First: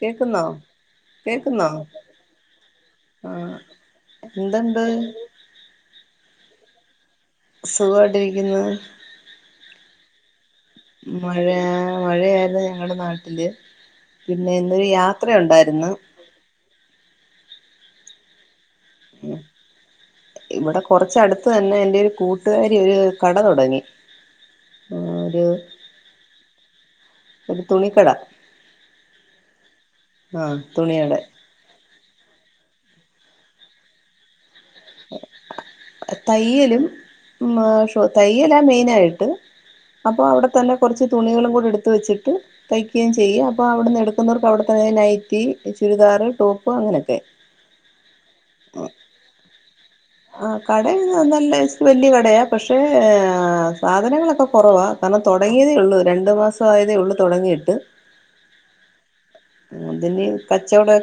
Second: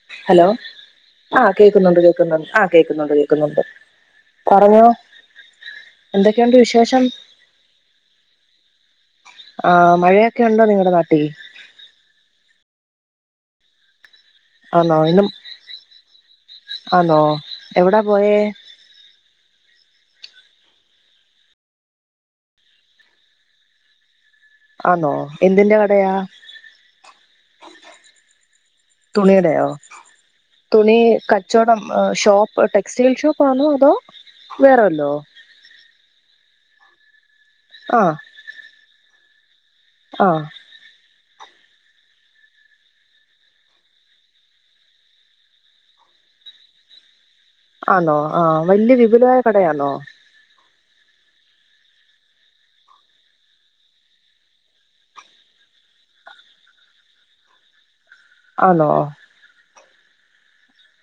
കേക്കുന്നോ ഹലോ ആ കേക്കുന്നോ കേക്കുന്നുണ്ട് കേക്കുന്നു ആ കേക്കുന്നുണ്ട് ആഹ് കേക്കുന്നുണ്ട് എന്തുണ്ട് പറഞ്ഞോ എന്തൊക്കെയണ്ട് വിശ് ശേഷം സുഗവാട്ടിരിക്കുന്ന് ആ മഴയ മഴയാ മഴയാല്ലേ ങ്ങടെ നാ ട്ടില് പിന്നെ ഇന്നൊരു ആന്നോ യാത്ര ഇന്നും ഒണ്ടാരുന്ന് എവ്ടാ പോയേ ഇവിട കൊറച്ചടുത്ത് തന്നെ എന്റെ ഒരു കൂട്ടുകാരി ഒരു കട തൊടങ്ങി ആന്നോ എന്തിന്റ കടയാ ഒരു തുണിക്കട തുണിയ്ടെയോ ആഹ് തുണി തുണിയുടെ കച്ചോടം മ് ഷോപ്പ് ടെക്സ്റ്റൈൽ ഷോപ്പാന്നോ അതോ വേറെല്ലോ തയ്യലും മ്മ് ആ ഷോ തയ്യലാ മെയ്നായ്ട്ട് അപ്പൊ ആ അവിട തന്നെ കൊറച്ച് തുണികളും കൂടെടെടുത്ത് വെച്ചിട്ട് തയ്ക്കുകേം ചെയ്യും അപ്പൊ അവ്ടുന്നെടുക്കുന്നവർക്ക് അവിടത്തെതേ നൈറ്റി ചുരിദാറ് ടോപ്പ് അങ്ങനൊക്കെ ആന്നോ ആ വല്യ വിപുലായ ക ടെയാന്നോ ആ കട നല്ല വല്യ കടയാ. പക്ഷേ സാധനങ്ങളൊക്കെ കുറവാ, കാരണം തുടങ്ങിയതേള്ളൂ രണ്ടു മാസ- ആയതേള്ളൂ തുടങ്ങിട്ട്. ആണോ. അതിന് കച്ചവടൊ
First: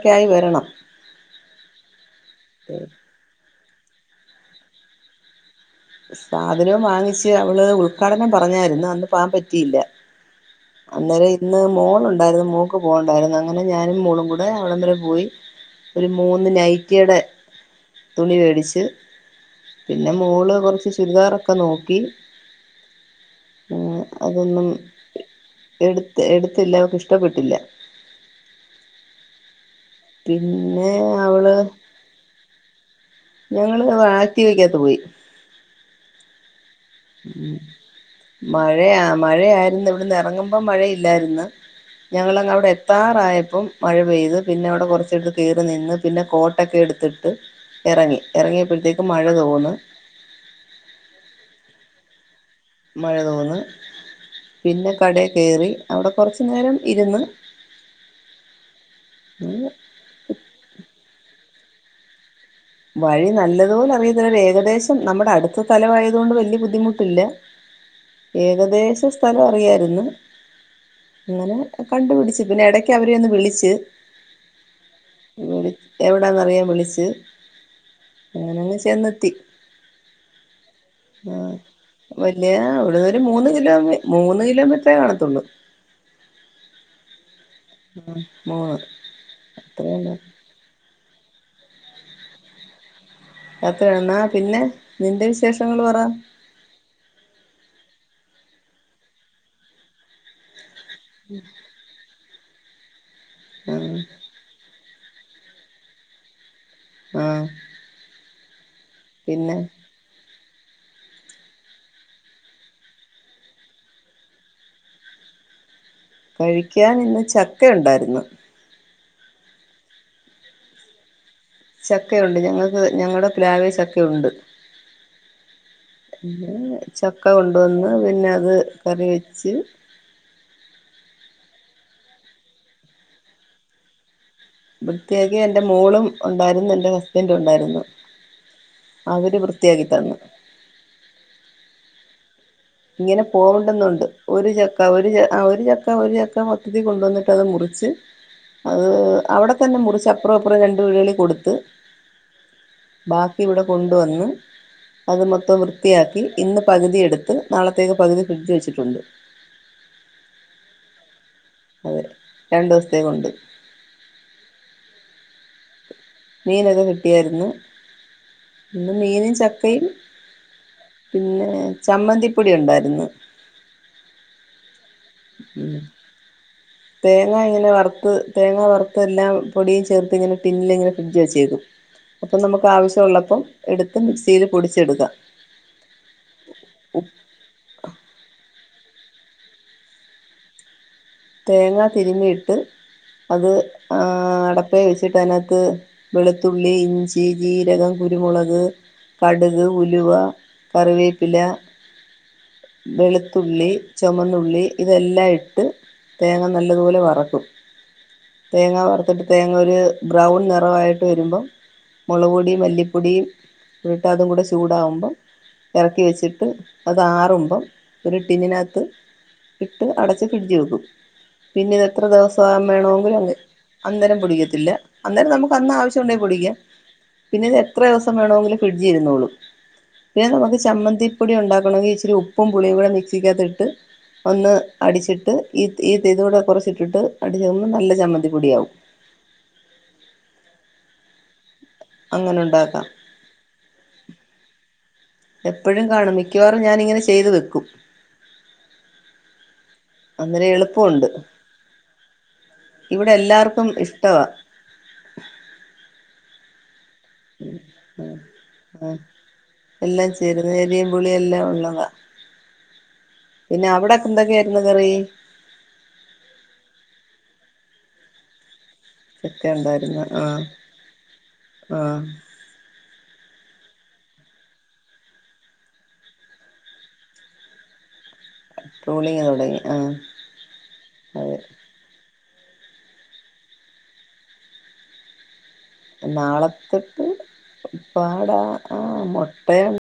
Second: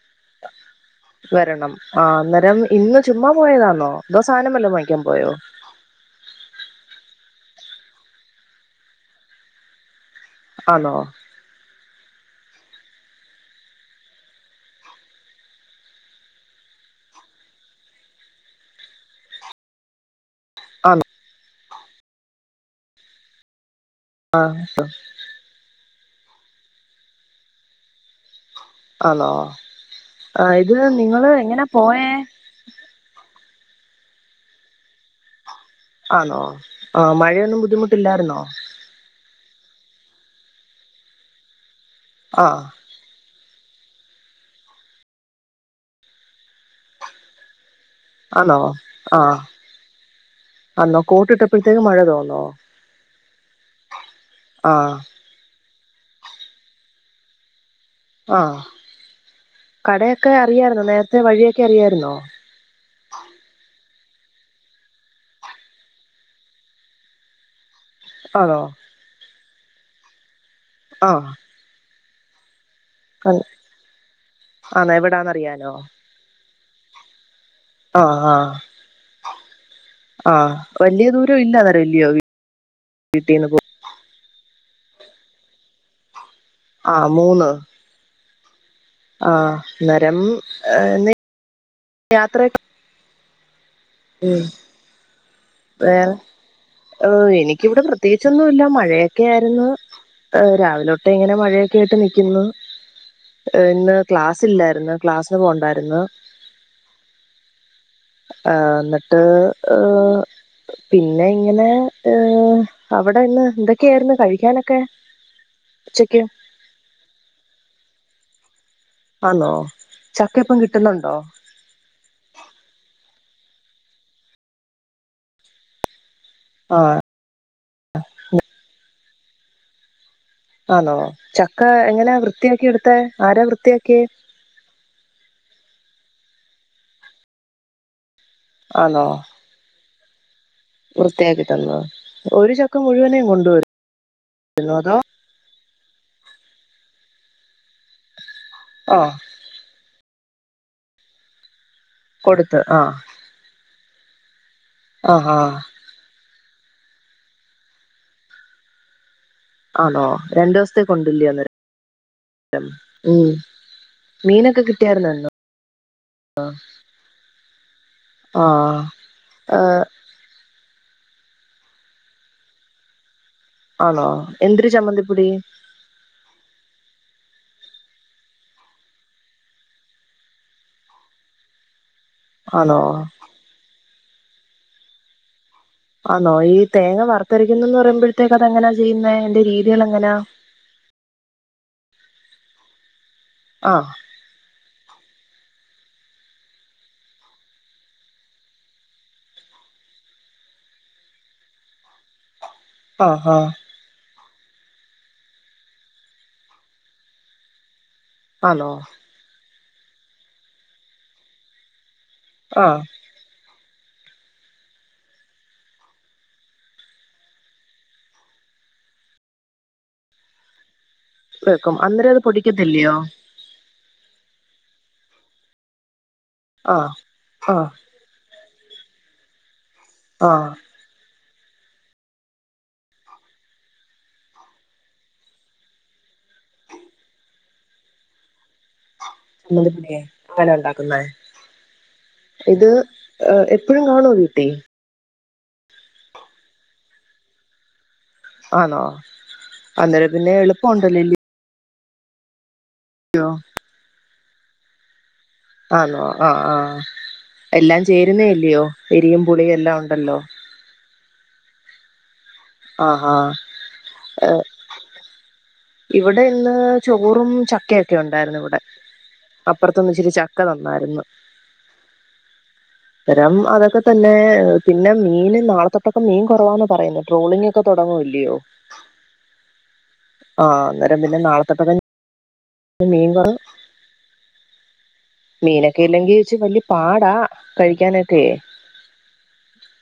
വരണം ആ അന്നേരം ഇന്ന് ചുമ്മാ പോയതന്നോ. ദോ സാനം വല്ലോ മേടിക്കാൻ പോയോ സാധനവും വാങ്ങിച്ച് അവള് ഉദ്ഘാടനം പറഞ്ഞായിരുന്ന അന്ന് പകാൻ പറ്റിയില്ല. ആന്നോ അന്നേരം ഇന്ന് മോളു അതായത് മോൾക്ക് പോകണ്ടായിരുന്നു. അങ്ങനെ മോളും ഞാനും കൂടി അവിടം വരെ പോയി. ഒരു മൂന്നു നൈറ്റിയുടെ തുണി മേടിച്ച് പിന്നെ മോള് ആന്നോ ചുരിദാറൊക്കെ നോക്കി അതൊന്നും എടു എടുത്തില്ല അവൾക്ക് ഇഷ്ടപ്പെട്ടില്ല. ആണോ ആ ഇത് പിന്നെ നിങ്ങള് അവള് എങ്ങനാ പോയേ ഞങ്ങള് ആക്റ്റീവക്കകത്ത് പോയി ആണോ ആ ഉം മഴയൊന്നും ബുദ്ധിമുട്ടില്ലായിരുന്നോ മഴയാ ആ മഴയാ ഇന്ന് ഇവിടുന്ന് ഇറങ്ങുമ്പോം മഴയില്ലായിരുന്ന് ആ ഞങ്ങളങ് അവിടെ എത്താറായപ്പം മഴ പെയ്തു പിന്നെ അവിടെ കുറച്ചിട്ട് കേറി നിന്ന് പിന്നെ കോട്ടൊക്കെ എടുത്തിട്ട്. ഇറങ്ങി ആണോ ഇറങ്ങിയപ്പോഴത്തേക്ക് ആ മഴ തോന്ന് അപ്പോഴത്തേക്ക് മഴ തോന്നോ മഴ തോന്ന് ആ പിന്നെ കടേ കേറി. അവിടെ കുറച്ചു നേരം ഇരുന്ന് ആ കടയൊക്കെ അറിയായിരുന്നോ നേരത്തെ വഴി കെ അറിയായിരുന്നോ വഴി നല്ലതുപോലെ അറി ഏകദേശം നമ്മുടെ അടുത്ത സ്ഥലമായതു കൊണ്ട് വലിയ ബുദ്ധിമുട്ടില്ല. ആണോ ഏകദേശ സ്ഥലം അ റിയായിരുന്ന ആ അങ്ങന കണ്ടു പിടിച്ച് ഇതിനിട ക്ക് അവര് ചെന്ന് വിളിച്ച് ആണോ എവിടാന്നറിയാനോ എവിടെയാണെന്ന് അറിയാൻവേ വിളിച്ച് ആ ആ ഞാനങ്ങ് ചെന്നെത്തി ആ വലിയ ആ ദൂരം ഇല്ല അന്നേരം ഇല്ലയോ വലിയ അവിടെരു വീട്ടീന്ന് മൂന്ന് പോ കിലോമി മൂന്ന് കിലോമീറ്റർ [unintelligible] കാണാത്തൊള്ളൂ ആ മൂന്ന് ഉം മൂന്ന് ആ അത്രേയുള്ളൂ അന്നരം നെ യാത്രയൊ അത്രയെന്നാ പിന്നെ നിന്റെ വി വേറെ എനിക്കിവിടെ പ്ര പ്രത്യേകിച്ചൊന്നുമില്ല മഴയൊക്കെ ആയിരുന്നു രാവിലെ തൊട്ടേ ഇങ്ങനെ മഴയൊക്കെ ആയിട്ട് നിൽക്കുന്നു ഇന്ന് ആഹ് ക്ലാസ് ഇല്ലായിരുന്നു ക്ലാസിന് പോണ്ടായിരുന്ന് ആഹ് ആഹ് എന്നിട്ട് പിന്നെ പിന്നെ ഇങ്ങനെ ഏർ അവിടെ ഇന്ന് എന്തൊക്കെയായിരുന്നു കഴിക്കാനൊക്കെ ഉച്ചക്ക് കഴിക്കാൻ ഇന്ന് ചക്ക ഉണ്ടായിരുന്നു ആണോ ചക്കയിപ്പം കിട്ടുന്നുണ്ടോ ചക്കയുണ്ട് ഞങ്ങൾക്ക് ഞങ്ങളുടെ പ്ലാവേ ചക്കയുണ്ട് പിന്നെ ആഹ് ചക്ക കൊണ്ടുവന്ന് പിന്നെ അത് കറി വെ വെച്ച് ആണോ ചക്ക എങ്ങനാ വൃത്തിയാക്കി എടുത്തേ ആരാ വൃത്തിയാക്കിയേ വൃത്തിയാക്കിയ എന്റെ മോളും ഉണ്ടായിരുന്നു എന്റെ ഹസ്ബൻറും ഉണ്ടായിരുന്നു ആന്നോ അവര് വൃത്തിയാകി തന്നു വൃത്തിയാക്കി തന്നോ ഒരു ച ഇങ്ങനെ പോകണ്ടന്നുണ്ട് ഒരു ചക്ക അതോ ഒരു ഒരു ചക്ക ഒരു ചക്ക മൊത്തത്തിൽ കൊണ്ടുവന്നിട്ട് അത് മുറിച്ച് അത് ആഹ് അവിടെ തന്നെ മുറിച്ച അപ്പറം ഇപ്പുറം രണ്ട് വീടുകളിൽ കൊടുത്ത് കൊടുത്ത് ആഹ് ബാക്കി ഇവിടെ കൊണ്ടുവന്ന് അത് ആഹ് ആഹ് മൊത്തം വൃത്തിയാക്കി ഇന്ന് പകുതിയെടുത്ത് നാളത്തേക്ക് പകുതി ഫ്രിഡ്ജ് വച്ചിട്ടുണ്ട് ആണോ രണ്ടു ദിവസത്തേക്ക് ഉണ്ടില്ലയോ അതെ രണ്ടു ഉം ദിവസത്തേക്കുണ്ട് മീനൊക്കെ കിട്ടിയായിരുന്നോ ഇന്ന് മീനൊക്കെ കിട്ടിയായിരുന്നു ഇന്ന് ആഹ് മീനും ചക്കയും പിന്നെ ചമ്മന്തിപ്പൊടി ഉണ്ടായിരുന്നു ആണോ എന്തിരി ചമ്മന്തി പിെ [unintelligible] തേങ്ങ ഇങ്ങനെ വറുത്ത് തേങ്ങ വറുത്തു എല്ലാം പൊടിയും ചേർത്ത് ഇങ്ങനെ ടിന്നിൽ ഇങ്ങനെ ഫ്രിഡ്ജ് വെച്ചേക്കും അപ്പം നമുക്ക് ആണോ ആവശ്യം ഉള്ളപ്പോം എടുത് മിക്സിയിൽ പൊടിച്ചെടുക്ക ആന്നോ ഈ തേങ്ങ വറുത്തരിക്കുന്നന്ന് പറയുമ്പോഴത്തേക്ക് അതെങ്ങനെ ചെയ്യുന്ന അതിന്റെ രീതികളെങ്ങനാ തേങ്ങ തിരിമിയിട്ട് അത് ആഹ് ആ അടപ്പേ വെച്ച് നാത്ത് വെളുത്തുള്ളി ഇഞ്ചി ജീരകം കുരുമുളക് കടുക് ഉലുവ കറിവേപ്പില ആഹ് ആഹ് വെളുത്തുള്ളി ചുമന്നുള് ഉള്ളി ഇതെല്ലാം ഇട്ട് തേങ്ങ നല്ലതുപോലെ വറക്കും ആന്നോ തേങ്ങ വറ്ത്തിട്ട് തേങ്ങ അ ഒരു ബ്രൗൺ നിറവായിട്ട് വരുമ്പോ മുളകുപൊടിയും ആഹ് മല്ലിപ്പൊടിയും ഇട്ട് അതും കൂടെ ചൂടാവുമ്പം ഇറക്കി വെച്ചിട്ട് അത് ആറുമ്പ ഒരു ടിന്നിനാത്ത് ഇട്ട് അടച്ച് ഫ്രിഡ്ജ് വെക്കും വെക്കും പിന്നെ ഇത്രേം അന്നേരം അത് ദിവസം പൊടിക്കത്തില്ലയോ വേണോങ്കിലും അന്നരം പൊടിക്കത്തില്ല അന്നേരം നമുക്ക് അന്ന ആവശ്യ ണ്ടെ പൊടിക്കാം ആഹ് പിന്നെ ഇത് ആഹ് എത്ര ദവസം വേണെങ്കിലും ഫ്രിഡ്ജ് ഇരുന്നോളും പിന്നെ ആഹ് നമക്ക് ചമ്മന്തി പൊടി ഉണ്ടാക്കണങ്കി ഇച്ചിരി ഉപ്പും പുളിയും കൂടെ മിക്സിക്കകത്തിട്ട് ഒന്ന് അടിച്ചിട്ട് ഈ ഈ ഇതൂടെ കൊറച്ച് ഇട്ടിട്ട് അടിച്ച നല്ല ചമ്മന്തിപ്പൊടിയാകും അങ്ങനെ ഉണ്ടാക്കുന്ന അങ്ങനെ ഇത് ഉണ്ടാക്കാം എപ്പഴും കാണോ വീട്ടി എപ്പഴും കാണും മിക്കവാറും ഞാനിങ്ങനെ ചെയ്തു വെക്കും ആണോ അന്നേരം പിന്നെ എളുപ്പം ഉണ്ടല്ലോ ലി ഇവിടെ എല്ലാർക്കും ഇഷ്ടവ ആണോ ആഹ ആഹ എല്ലാം ചേരുന്നേ ല്യോ എരിയും പുളിയും എല്ലാം ഉണ്ടല്ലോ പുളിയെല്ലാം ഉള്ളത ആഹാ പിന്നെ അവിടെക്കെ എന്തൊക്കെയായിരുന്നു കറി ഇവിടെ ഇന്ന് ചോറും ചക്കയൊക്കെ ഉണ്ടായിരുന്നു ഇവിടെ ചക്ക അപ്പുറത്തൊന്ന് ഉണ്ടായിരുന്നു ഇച്ചിരി ആ ചക്ക തന്നായിരുന്നു ആ അന്നരം അതൊക്കെ തന്നെ പിന്നെ മീൻ നാളത്തൊട്ടൊക്കെ മീൻ കുറവാന്ന് പറയുന്നത് ട്രോളിംഗ് ഒക്കെ തുടങ്ങല്ലേ ട്രോളിങ് തുടങ്ങി ആ ആ അന്നേരം പിന്നെ നാളത്തൊട്ടക്ക അത് മീൻകറി നാളത്തൊട്ട് പാടാ കഴിക്കാനൊക്കെ ഇപ്പാട ആ മുട്ടയ